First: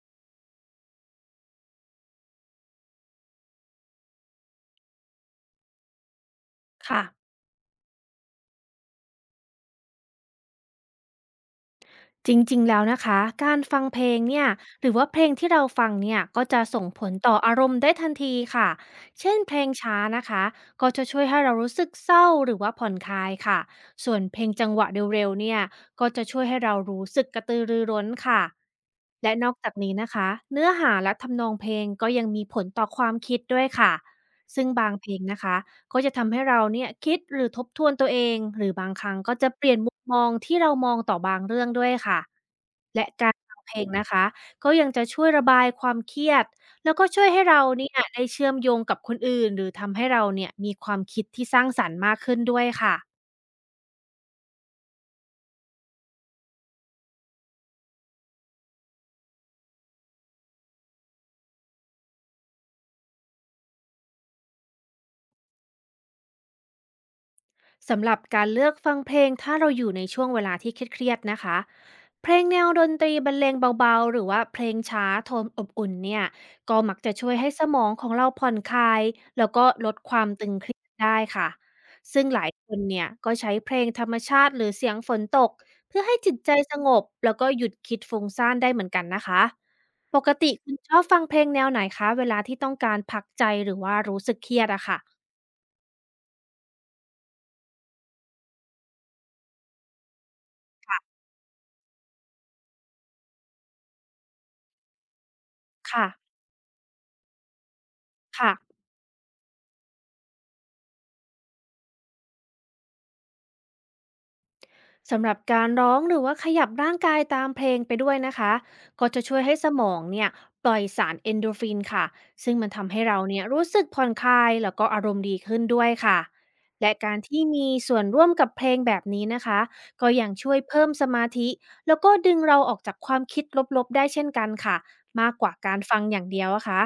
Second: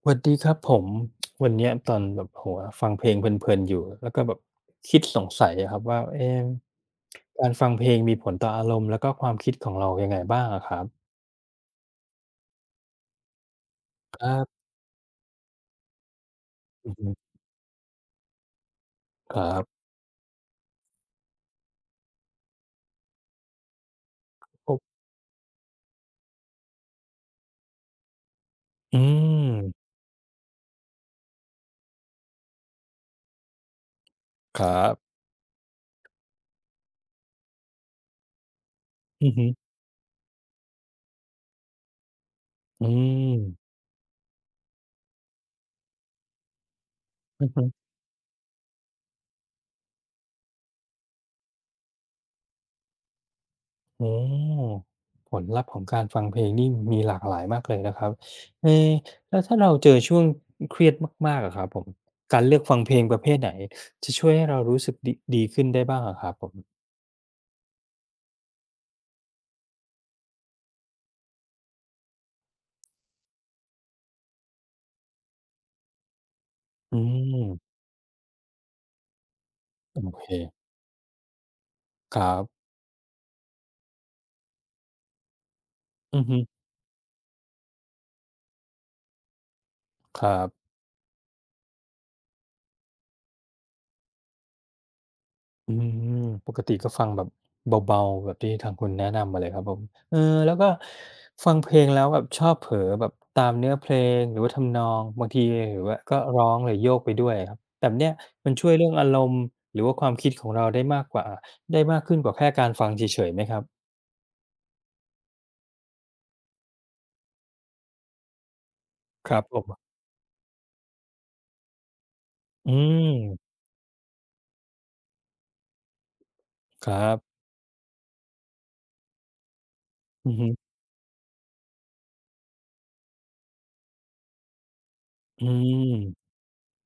สวัสดีครับผม วันเนี้ยตอนแบบโอฟังเพลงเพลินๆอยู่แล้วก็แบบคิดสงสัยอะครับว่าเอ๊ะค่ะการฟังเพลงมีผลต่ออารมณ์แล้วก็ความคิดของเรายังไงบ้างอะครับจริงๆ แล้วนะคะการฟังเพลคงรัเนี่ยบหรือว่าเพลงที่เราฟังเนี่ยก็จะส่งอือผฮึลต่ออารมณ์ได้ทันทีค่ะเช่คนรัเพลบงช้านะคะก็จะช่วยให้เรารู้สึกเศร้าหรือว่าผ่อนคลายค่ะส่วนเพลงจังหวะโเร็วๆเนี่ยก็จะช่วยให้เรารู้สึกกระตือรือร้นค่ะออืและมนอกจากนี้นะคะเนื้อหาและทำนองเพลงก็ยังมีผลต่อความคิดด้วยค่ะคซึ่งรับางเพลบงนะคะ ก็จะทำให้เราเนี่ยคิดหรือทบทวนตัวเองหรือบางครั้งอือก็ฮึจะเปลี่ยนมุมมองที่เรามองต่อบางเรื่องด้วยค่ะอืและการมฟังเพลงนะคะก็ยังจะช่วยระบายความเครียดแล้วก็ช่วยให้อือเราฮึเนี่ยได้เชื่อมโยงกับคนอื่นหรือทำให้เราเนี่ยมีความคิดที่สร้างสรรค์มากขึ้นด้วยค่ะ โอผลลัพธ์ของการฟังเพลงนี่มีหลากหลายมากเลยนะครับเอ๊ะแล้วถ้าเราเจอช่วงเครียดมากๆอะครับผมการเลือกฟังเพลงประเภทไหนจะช่วยให้เรารู้สึกดดีขึ้นได้บ้างอะครับผม สำหรับการเลือกฟังเพลงถ้าเราอยู่ในช่วงเวลาที่เครียดๆนะคะเพลงแนวดนตรีบรรเลงเบาๆหรือว่าเพลงช้าโทนอบอุ่นเนี่ยก็มัอืกจะช่วยให้สมมองของเราผ่อนคลายแล้วก็ลดโอควาเคมตึงเครียดได้ค่ะคซึ่รังหลายบคนเนี่ยก็ใช้เพลงธรรมชาติหรือเสียงฝนตกเพื่อให้อือจิฮึตใจสงบแล้วก็หยุดคิดฟุ้งซ่านได้เหมือนกันนะคะปคกรัติคุบณชอบฟังเพลงแนวไหนคะเวลาที่ต้องการพักใจหรือว่ารู้สึกเครียดอะค่ะอืมปกติก็ฟังแบบเบาๆแบบที่ทางคุณแนะนำมาเลยครับผมเออแล้วก็ฟังเพลงแล้วแบบชอบเผลอแบบตามเนื้อเพลงหรือว่าทำนองบางทีหรือว่าค่ะก็ร้องหรือโยกไปด้วยอะครับแบบเนี้ยมันช่วยค่ะ เรื่องอารมณ์หรือว่าความคิดของเราได้มากกว่าได้มากขึ้นกว่าแค่การฟังเฉยๆไหมครับสำหรับการร้องหรือว่าขยับร่างกายตามเพลงไปด้วยนะคะก็จะคช่รัวยบผให้สมมองเนี่ยปล่อยสารเอนโดรฟินค่ะซึ่งมัอืนทำให้เราเนี่ยมรู้สึกผ่อนคลายแล้วก็อารมณ์ดีขึ้นด้วยค่ะคและรักาบรที่มีส่วนร่วมกับเพลงแบบนี้นะคะก็ยัอืงอฮึช่วยเพิ่มสมาธิแล้วก็ดึงเราออกจากความคิดลบๆได้เช่นกันค่ะมากอืกว่าการฟังอย่างมเดียวอะค่ะ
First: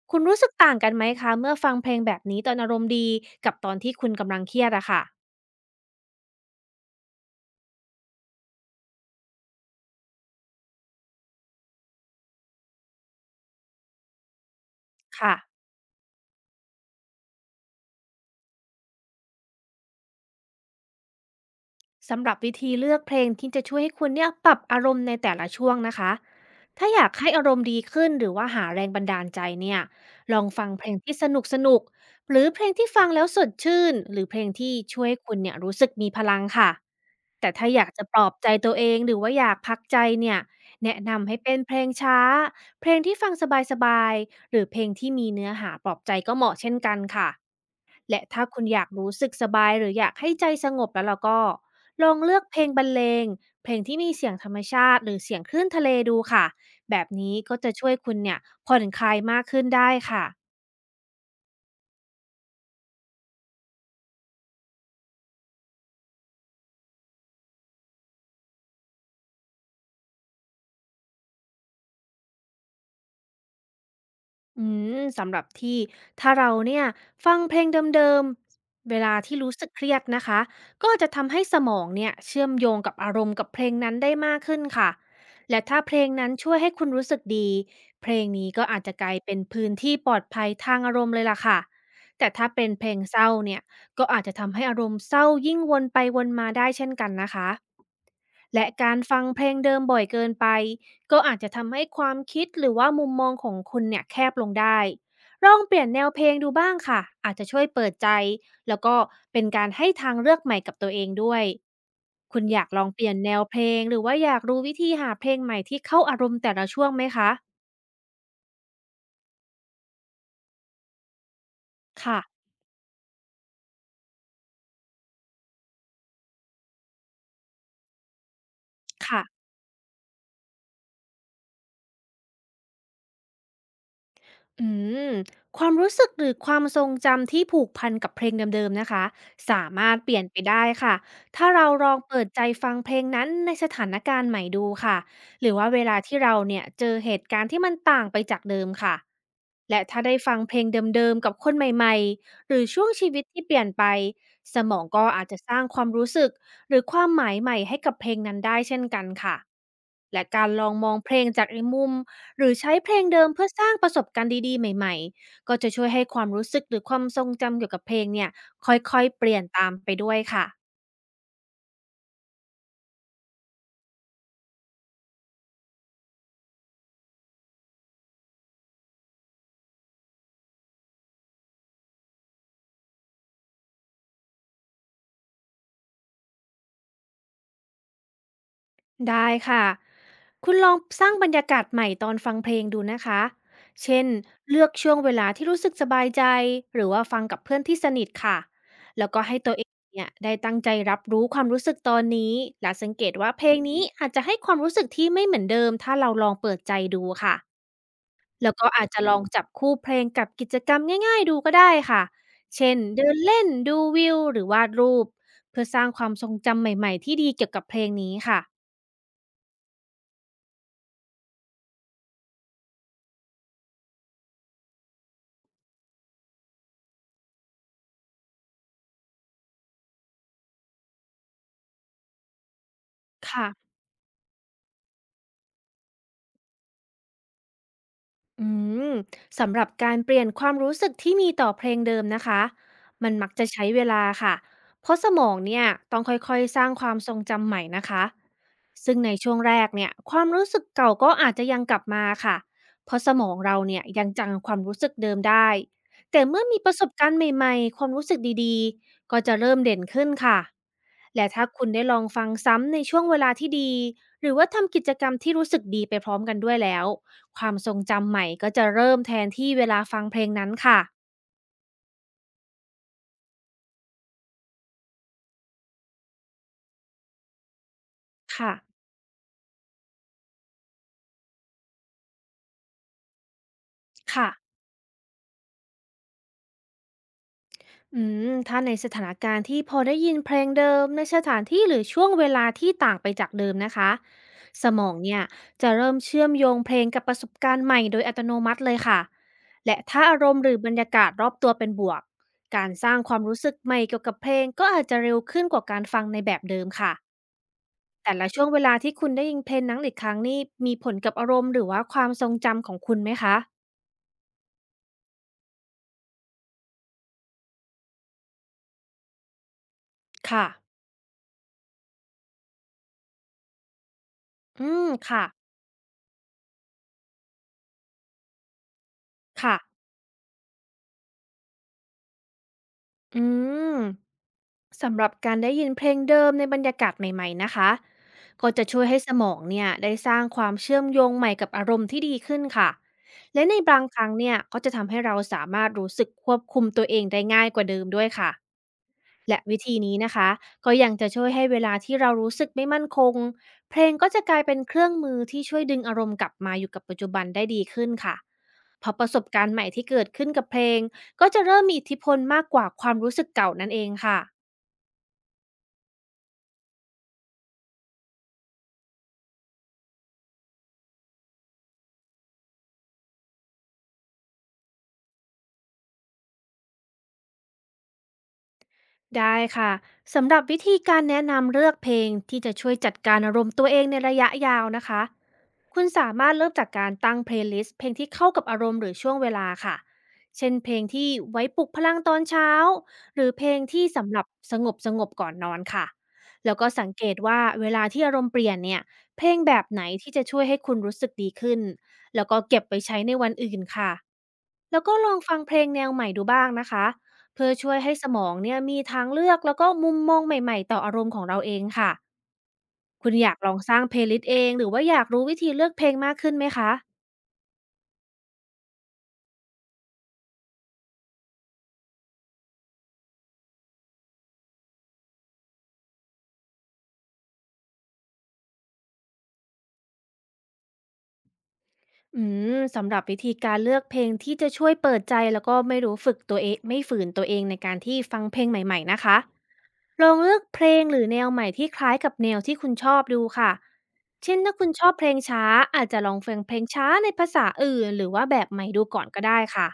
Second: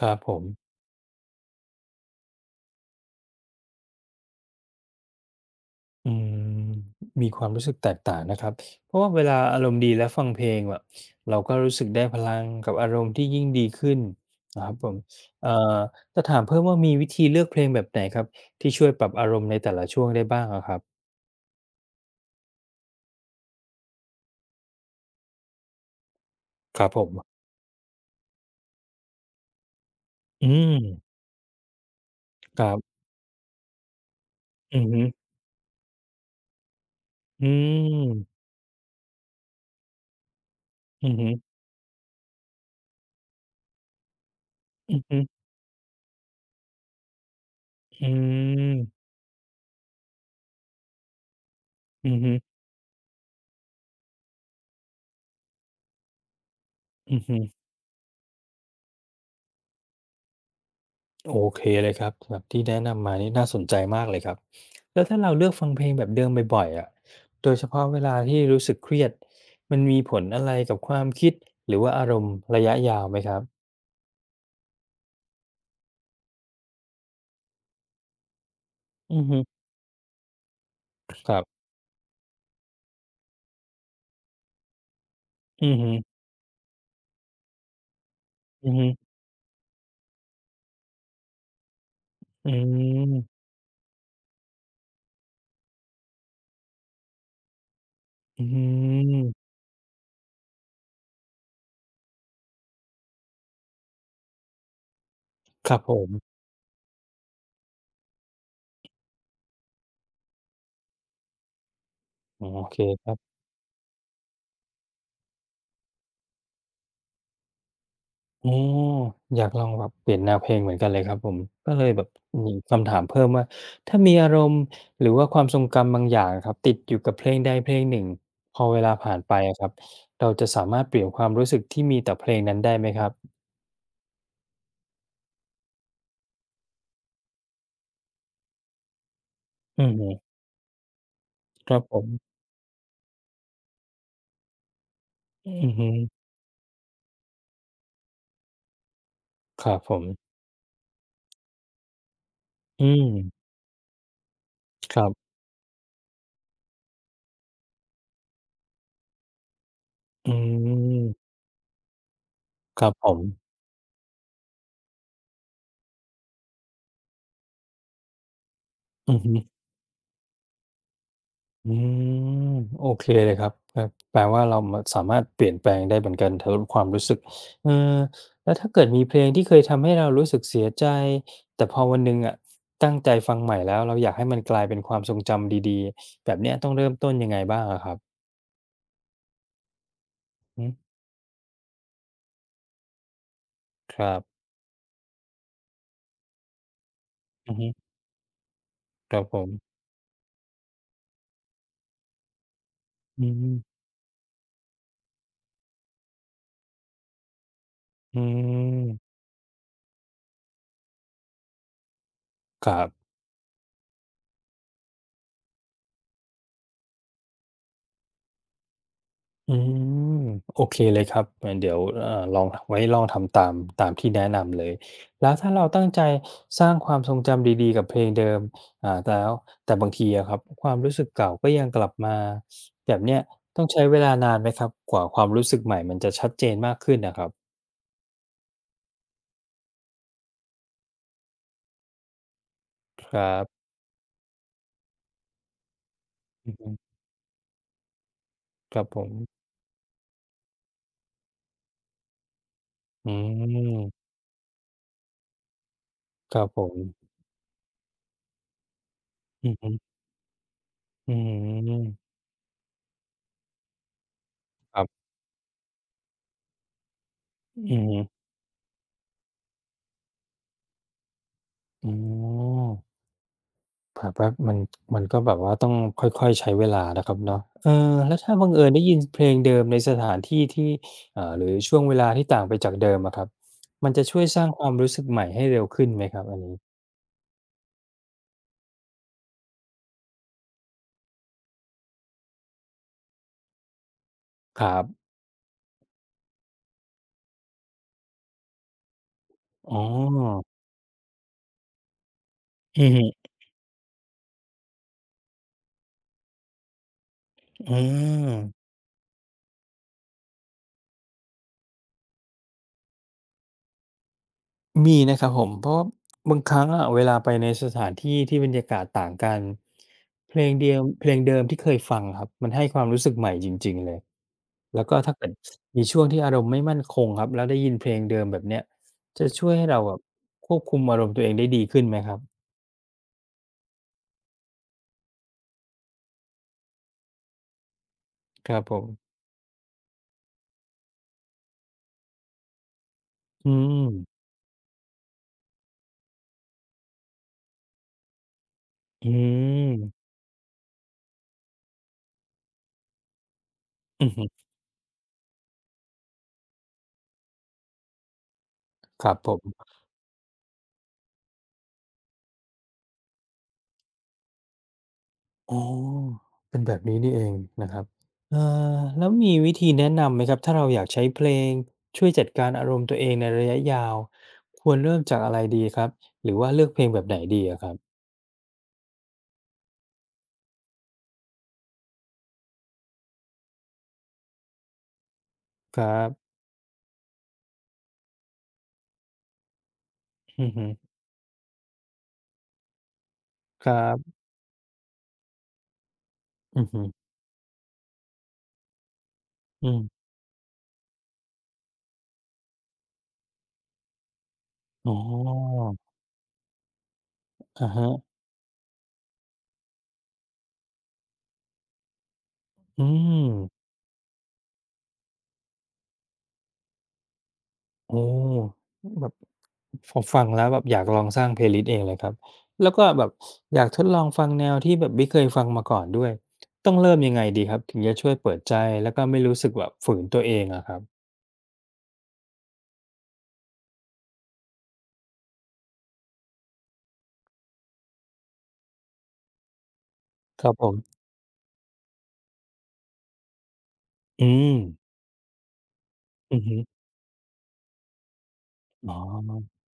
ครับคุณผรู้ม สึกต่างกันไหมคะเมื่อฟังเพลงแบบนี้ตอนอารมณ์ดีกับตอนที่คุณกำลังเครียดอะค่ะอืมมีความรู้สึกแตกต่างนะครับเพราะว่าเวลาอารมณ์ดีและฟังเพลงแบบเราก็รู้สึกได้พลังกับอารมณ์ที่ยิ่งดีขึ้นนะครับผมค่ะ เอ่อจะถามเพิ่มว่ามีวิธีเลือกเพลงแบบไหนครับที่ช่วยปรับอารมณ์ในแต่ละช่วงได้บ้างอะครับสำหรับวิธีเลือกเพลงที่จะช่วยให้คุณเนี่ยปรับอารมณ์ในแต่ละช่วงนะคะครัถ้าบผอยามกให้อารมณ์ดีขึ้นหรือว่าหาแรงบันดาลใจเนี่ยลออืงฟังเพลงมที่สนุกสนุกหรือเพคลรังที่บฟังแล้วสดชื่น หรือเพลงที่อือช่ฮึวยให้คุณเนี่ยรู้สึกมีพลังค่ะ อืแต่ถ้าอยากจะปลอบมใจตัวเองหรือว่าอยากพักใจเนี่ยแนะอือฮึนำให้เป็นเพลงช้า เพลงที่ฟังสบายๆหรือเพลงอือที่ฮึมีเนื้อหาปลอบใจก็เหมาะเช่นกันค่ะ อืและถ้าคุณอยากมรู้สึกสบายหรืออยากให้ใจสงบแล้วเราก็ลอืองอฮึเลือกเพลงบรรเลงเพลงที่มีเสียงธรรมชาติหรือเสียงคลื่นทะเลดูค่ะแบบอือนี้ฮึ ก็จะช่วยคุณเนี่ยผ่อนคลายมากขึ้นได้ค่ะ โอเคเลยครับแบบที่แนะนำมานี่น่าสนใจมากเลยครับแล้วถ้าเราเลือกฟังเพลงแบบเดิมบ่อยๆอ่ะโดยเฉพาะเวลาที่รู้สึกเครียดมันมีผลอะไรกับความคิดหรือว่าอารมณ์ระยะยาวไหมครับอืมสำหรับที่ถ้าเราเนี่ยฟังเพลงเดิมๆเวลาอือฮึที่รู้สึกเครียดนะคะก็จะคทำรัให้สบมองเนี่ยเชื่อมโยงกับอารมณ์กับเพลงนั้นได้มากขึ้นค่ะและอือถ้าฮึเพลงนั้นช่วยให้คุณรู้สึกดีเพลงนี้ก็อืออาจฮึจะกลายเป็นพื้นที่ปลอดภัยทางอารมณ์เลยล่ะค่ะแต่ถ้าอืเป็นเพลงเศร้ามเนี่ยก็อาจจะทำให้อารมณ์เศร้ายิ่งวนไปวนมาได้เช่นกันนะคะ อืและการฟังเพลมงเดิมบ่อยเกินไปก็อาจจะทำให้ความคิดหรือว่ามุมมองของคุณเนี่ยแคบลงได้ลองคเปรับลี่ยนผแนมวเพลงดูบ้างค่ะอาจจะช่วยเปิดใจแล้วก็เป็นการให้ทางเลือกใหม่กับตัวเองด้วยคุโอณอยากเค ลองเปลี่ยนแนวเพลงหรือว่าอยากรู้วิธีหาเพลงใหม่ที่เข้าอารมณ์แต่ละช่วงไหมคะอ๋ออยากลองแบบเปลี่ยนแนวเพลงเหมือนกันเลยครับผมก็เลยแบบค่ะมีคำถามเพิ่มว่าถ้ามีอารมณ์หรือว่าความทรงจำบางอย่างอะครับติดอยู่กับเพลงใดเพลงหนึ่งพอเวลาผ่านไปค่ะ อะครับเราจะสามารถเปลี่ยนความรู้สึกที่มีต่อเพลงนั้นได้ไหมครับอืมความรู้สึกหรือความทรงจำที่ผูกพันกับเพลงเดิมๆนะคะสาอืมาอรถฮึเปลี่ยนไปได้ค่ะถ้าเราครับลผองมเปิดใจฟังเพลงนั้นในสถานการณ์ใหม่ดูค่ะหอืรือว่าอเวฮึลาที่เราเนี่ยเจอเหตุการณ์ที่มันต่างไปจากเดิมค่ะครับและผถ้ามได้ฟังเพลงเดิมๆกับคนใหม่ๆหรือช่อืวงมชีวิตที่เปลี่ยนไปสมองคก็รัอาจบจะสร้างความรู้สึกหรือความหมายใหม่ให้กับเพลงนั้นได้เช่นกันค่ะและอืการลองมองเพลงมจากอีกมุม หรือใช้ครัเพบลผงมเดิมเพื่อสร้างประสบการณ์ดีๆใหม่ๆก็จะช่วยให้ความรู้สึกหรือความทรงจำเกี่ยวกับเพลงเนี่ยค่อยอืๆอเปฮึ ลี่ยนตามไปด้วยค่ะอืมโอเคเลยครับครับแปลว่าเรามาสามารถเปลี่ยนแปลงได้เหมือนกันทความรู้สึกเออแล้วถ้าเกิดมีเพลงที่เคยทำให้เรารู้สึกเสียใจแต่พอวันหนึ่งอะตั้งใจฟังใหม่แล้วเราอยากให้มันกลายเป็นความทรงจำดีๆแบบเนี้ยต้องเริ่มต้นยังไงบ้างอะครับได้ค่ะคุณอือฮึลองสร้างบรรยากาศใหม่ตอนฟังเพลงดูนะคะคเช่นรับเลือกช่วงเวลาที่รู้สึกสบายใจหรือว่าฟังกับอืเพื่ออนฮึที่สนิทค่ะแล้วครัก็บผให้มตัวเองเนี่ยได้ตั้งใจรับรู้ความรู้สึกตอนนี้และสังเกตอืว่าเพลมงนี้อาจจะให้ความรู้สึกที่ไม่เหมือนเดิมถ้าเราลองเปิดใจดูค่ะ อืแล้วก็อาจจะลมองจับคู่เพลงกับกิจกรรมง่ายๆดูก็ได้ค่ะ คเช่นรับ เดินเล่นดูวิวหรือวาดรูปเพื่อสร้างความทรงจำใหม่ๆที่ดีเกี่ยวกับเพลงนี้ค่ะอืมโอเคเลยครับเดี๋ยวลองไว้ลองทำตามตามที่แนะนำเลยแล้วถ้าเราตั้งใจสร้างความทรงจำดีๆกับเพลงเดิมแต่แล้วแต่บางทีอะครับความรู้สึกเก่าก็ยังกลับมาแบบเนี้ยค่ะ ต้องใช้เวลานานไหมครับกว่าความรู้สึกใหม่มันจะชัดเจนมากขึ้นนะครับอืมสำหรับการเปลี่ยนความรู้สึกที่มีต่อเพลงเดิมนะคะมัคนรัมักจะบใช้เวลาค่ะเพราะสมองเนี่ยต้องค่อยอือๆสฮึร้างความทรงจำใหม่นะคะครับซึ่ผงมในช่วงแรกเนี่ยความรู้สึกเก่าก็อาจจะยังกลับมาค่ะเพราะอืสมองเราเนี่ยยังมจังความรู้สึกเดิมได้แต่คเมื่รัอบผมีปมระสบการณ์ใหม่ๆความรู้สึกดีๆก็จะอืเริ่มเด่มนขึ้นค่ะอืและถ้าคุณได้ลองมฟังซ้ำในช่วงเวลาที่ดีหรือว่าทำคกิรัจบกรรมที่รู้สึกดีไปพร้อมกันด้วยแล้ว ความทรอืงมจำใหม่ก็จะเริ่มแทนที่เวลาฟังเพลงนั้นค่ะ อ๋อ แบบว่ามันมันก็แบบว่าต้องค่อยๆใช้เวลานะครับเนาะเออแล้วถ้าบัค่ะงเอิญได้ยินเพลงเดิมในสถานที่ที่หรือช่วงเวลาที่ต่างไปจากเดิมอะครับมันจะช่วยค่ะสร้างความรู้สึกใหม่ให้เร็วขึ้นไหมครับอันนี้อืถ้าในสถานการณ์ที่พอได้ยินเพลงเดิมในสถานที่หรือช่วงเวลาที่ต่างไปจากเดิมนะคะคสรัมบองเนี่ยจะเริ่มเชื่อมโยงเพลงกับประสบการณ์ใหม่โดยอัตโนมัติเลยค่ะอ๋และถ้าอารมอณ์หรือบรรยากาศรอบตัวเป็นบวกการอืสอร้างฮึความรู้สึกใหม่เกี่ยวกับเพลงก็อาจจะเร็วขึ้นกว่าการฟังในแบบเดิมค่ะ อืแต่ละม ช่วงเวลาที่คุณได้ยินเพลงนั้นอีกครั้งนี่มีผลกับอารมณ์หรือว่าความทรงจำของคุณไหมคะ มีนะครับผมเพราะว่าบางครั้งอะเวลาไปในสถานที่ที่บรรยากาศต่างกันเพลค่ะ งเดียวเพลงเดิมที่เคยฟังครับมันให้ความรู้สึกใหม่จริงๆเลยอืแล้วมก็ถ้าค่ะเกิดมีช่วงที่อารมณ์ไม่มั่นคงครับแล้วได้ยินเพลงเดิมแบบเนี้ยจะช่วยค่ะ ให้เราแบบควบคุมอารมณ์ตัวเองได้ดีขึ้นไหมครับอืมสำหรับการได้ยินเพลงเดิมในบรรยากาศใหม่ๆนะคะคก็รับจะผช่วมยให้สมองเนี่ยได้สร้างความเชื่อมโยงใหม่กับอารมณ์ที่ดีขึ้นค่ะและอืในมบางครั้งเนี่ยก็จะทำให้เราสามารถรู้สึกควบคุมตัวเองได้ง่ายกว่าเดิมด้วยค่ะ อืและวิธีมนี้นะคะก็ยังจะช่วยให้เวลาที่เรารู้สึกไม่มั่นคงเพลงอืก็อจะฮึกลายเป็นเครื่องมือที่ช่วยดึงอารมณ์กลับมาอยู่กับปัจจุบันได้ดีขึ้นค่ะเพราะคประรับสบผการณ์ใหม ม่ที่เกิดขึ้นกับเพลงก็จะเริ่มมีอิทธิพลมากกว่าความรู้สึกเก่านั่นเองค่ะ อ๋อ เป็นแบบนี้นี่เองนะครับเอ่อแล้วมีวิธีแนะนำไหมครับ ถ้าเราอยากใช้เพลงช่วยจัดการอารมณ์ตัวเองในระยะยาว ควรเริ่มจากอะไรดีครับ หรือว่าเลือกเพลงแบบไหนดีอะครับ ได้ค่ะสำหรับวิธีการแนะนำเลือกเพลงที่จะช่วยจัดการอารมณ์ตัวเองในระยะยาวนะคะคคุรัณสามารบถเริ่มจากการตั้งเพลย์ลิสต์เพลงที่เข้ากับอารมณ์หรือช่วงเวลาค่ะอืเช่อนฮึเพลงที่ไว้ปลุกพลังตอนเช้าหรือเพลงครัที่สำบหรับสงบสงบก่อนนอนค่ะแล้วอือก็ฮึสังเกตว่าเวลาที่อารมณ์เปลี่ยนเนี่ยเพลงแบบอืไหนมที่จะช่วยให้คุณรู้สึกดีขึ้นแล้วก็เก็บไปใช้ในวันอื่นค่ะแล้วอ๋ก็ลองฟังเพลองแนวใหม่ดูบ้างนะคะ เพื่ออะช่วยฮะให้สมองเนี่ยมีทางเลือกแล้วก็มุมมองใหม่ๆต่ออารมณ์ของเราเองค่ะอืคุณอมยากลองสร้าง Playlist เองหรือว่าอยากรู้วิธีเลือกเพลงมากขึ้นไหมคะโอ้แบบ พอฟังแล้วแบบอยากลองสร้าง playlist เองเลยครับแล้วก็แบบอยากทดลองฟังแนวที่แบบไม่เคยฟังมาก่อนด้วยต้องเริ่มยังไงดีครับถึงจะช่วยเปิดใจแล้วก็ไม่รู้สึกแบบฝืนตัวเองอะครับอืสำหรับวิธีการเลือกเพลงที่จะช่วยเปิดใจแล้วก็ไม่รู้ฝึกตัวเองไม่ฝืนตัวเองในการที่ฟังเพลงใหม่ๆนะคะ ลองเลือกครับเพผลงหมรือแนวใหม่ที่คล้ายกับแนวที่คุณชอบดูค่ะ อืเช่นถ้ามคุณชอบเพลงช้าอาจจะลองฟัอืงอเพลฮึงช้าในภาษาอื่นหรือว่าแบบใหม่ดูอ๋อก่อนก็ได้ค่ะ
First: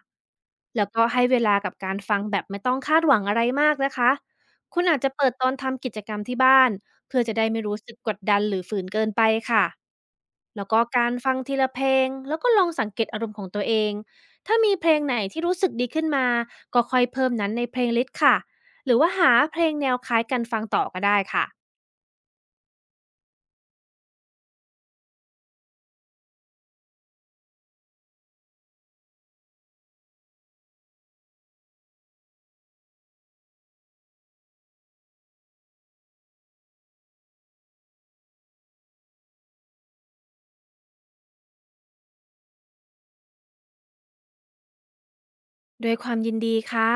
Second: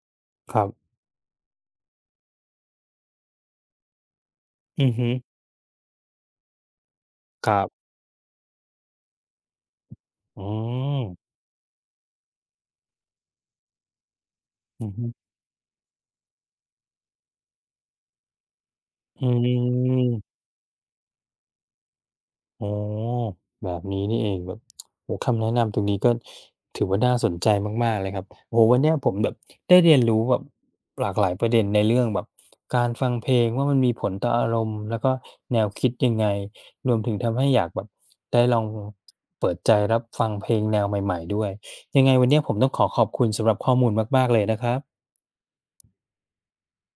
ครัแล้บวก็ให้เวลากับการฟังแบบไม่ต้องคาดหวังอะไรมากนะคะ คุณอืออาจฮึจะเปิดตอนทำกิจกรรมที่บ้านเพื่อจะได้ครัไม่รู้บสึกกดดันหรือฝืนเกินไปค่ะอ๋อแล้วก็การฟังทีละเพลงแล้วก็ลองสังเกตอารมณ์ของตัวเองถ้ามีอืเพอลงฮึไหนที่รู้สึกดีขึ้นมาก็ค่อยเพิ่มนั้นในเพลงลิสต์ค่ะ หรือว่าอืหาเพลงแนวคม ล้ายกันฟังต่อก็ได้ค่ะอ๋อแบบนี้นี่เองแบบโอ้โฮคำแนะนำตรงนี้ก็ถือว่าน่าสนใจมากๆเลยครับโอ้โฮวันเนี้ยผมแบบได้เรียนรู้แบบหลากหลายประเด็นในเรื่องแบบการฟังเพลงว่ามันมีผลต่ออารมณ์แล้วก็แนวคิดยังไงรวมถึงทำให้อยากแบบได้ลองเปิดใจรับฟังเพลงแนวใหม่ๆด้วยยังไงวันเนี้ยผมต้องขอขอบคุณสำหรับข้อมูลมากๆเลยนะครับด้วยความยินดีค่ะ